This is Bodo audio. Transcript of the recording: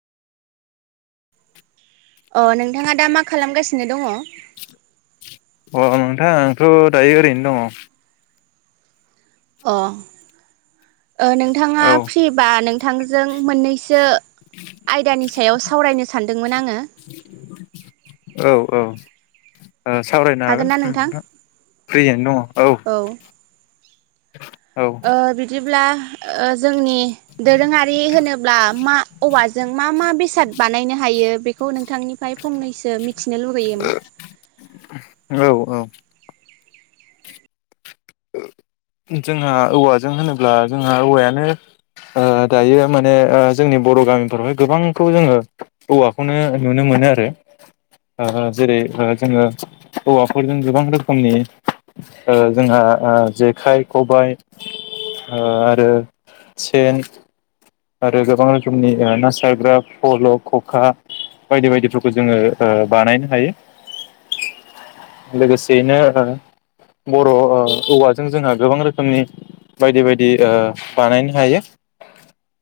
अह नोंथाङा दा मा खालामगासिनो दङ? अह नोंथां आंथ' दायो ओरैनो दङ। अह। ओ नोंथाङा औ फ्रिबा नोंथांजों मोननैसो आयदानि सायाव सावरायनो सानदोंमोन आङो। ओ सावरायनो हागोन ना ओं नोंथां? नोंथा। फ्रियैनो दङ औ। औ ओ बिदि ब्ला ओ जोंनि दोरोङारि होनोब्ला मा औवाजों मा मा बेसाद बानायनो हायो बेखौ नोंथांनिफाय फंनैसो मिथिनो लुगैयोमोन। औ औ जोंहा औवाजों होनोब्ला जोंहा औवायानो ओ दायो माने ओ जोंनि बर' गामिफोरावहाय गोबांखौ जोङो औवाखौनो नुनो मोनो आरो ओ जेरै ओ जोङो औवाफोरजों गोबां रोखोमनि ओ जोंहा ओ जेखाइ, खबाइ ओ आरो सेन आरो गोबां रोखोमनि ना सारग्रा फल', खखा बायदि बायदिफोरखौ जोङो बानायनो हायो लोगोसेयैनो ओ बर' ओ औवाजों जोंहा गोबां रोखोमनि बायदि बायदि ओ बानायनो हायो।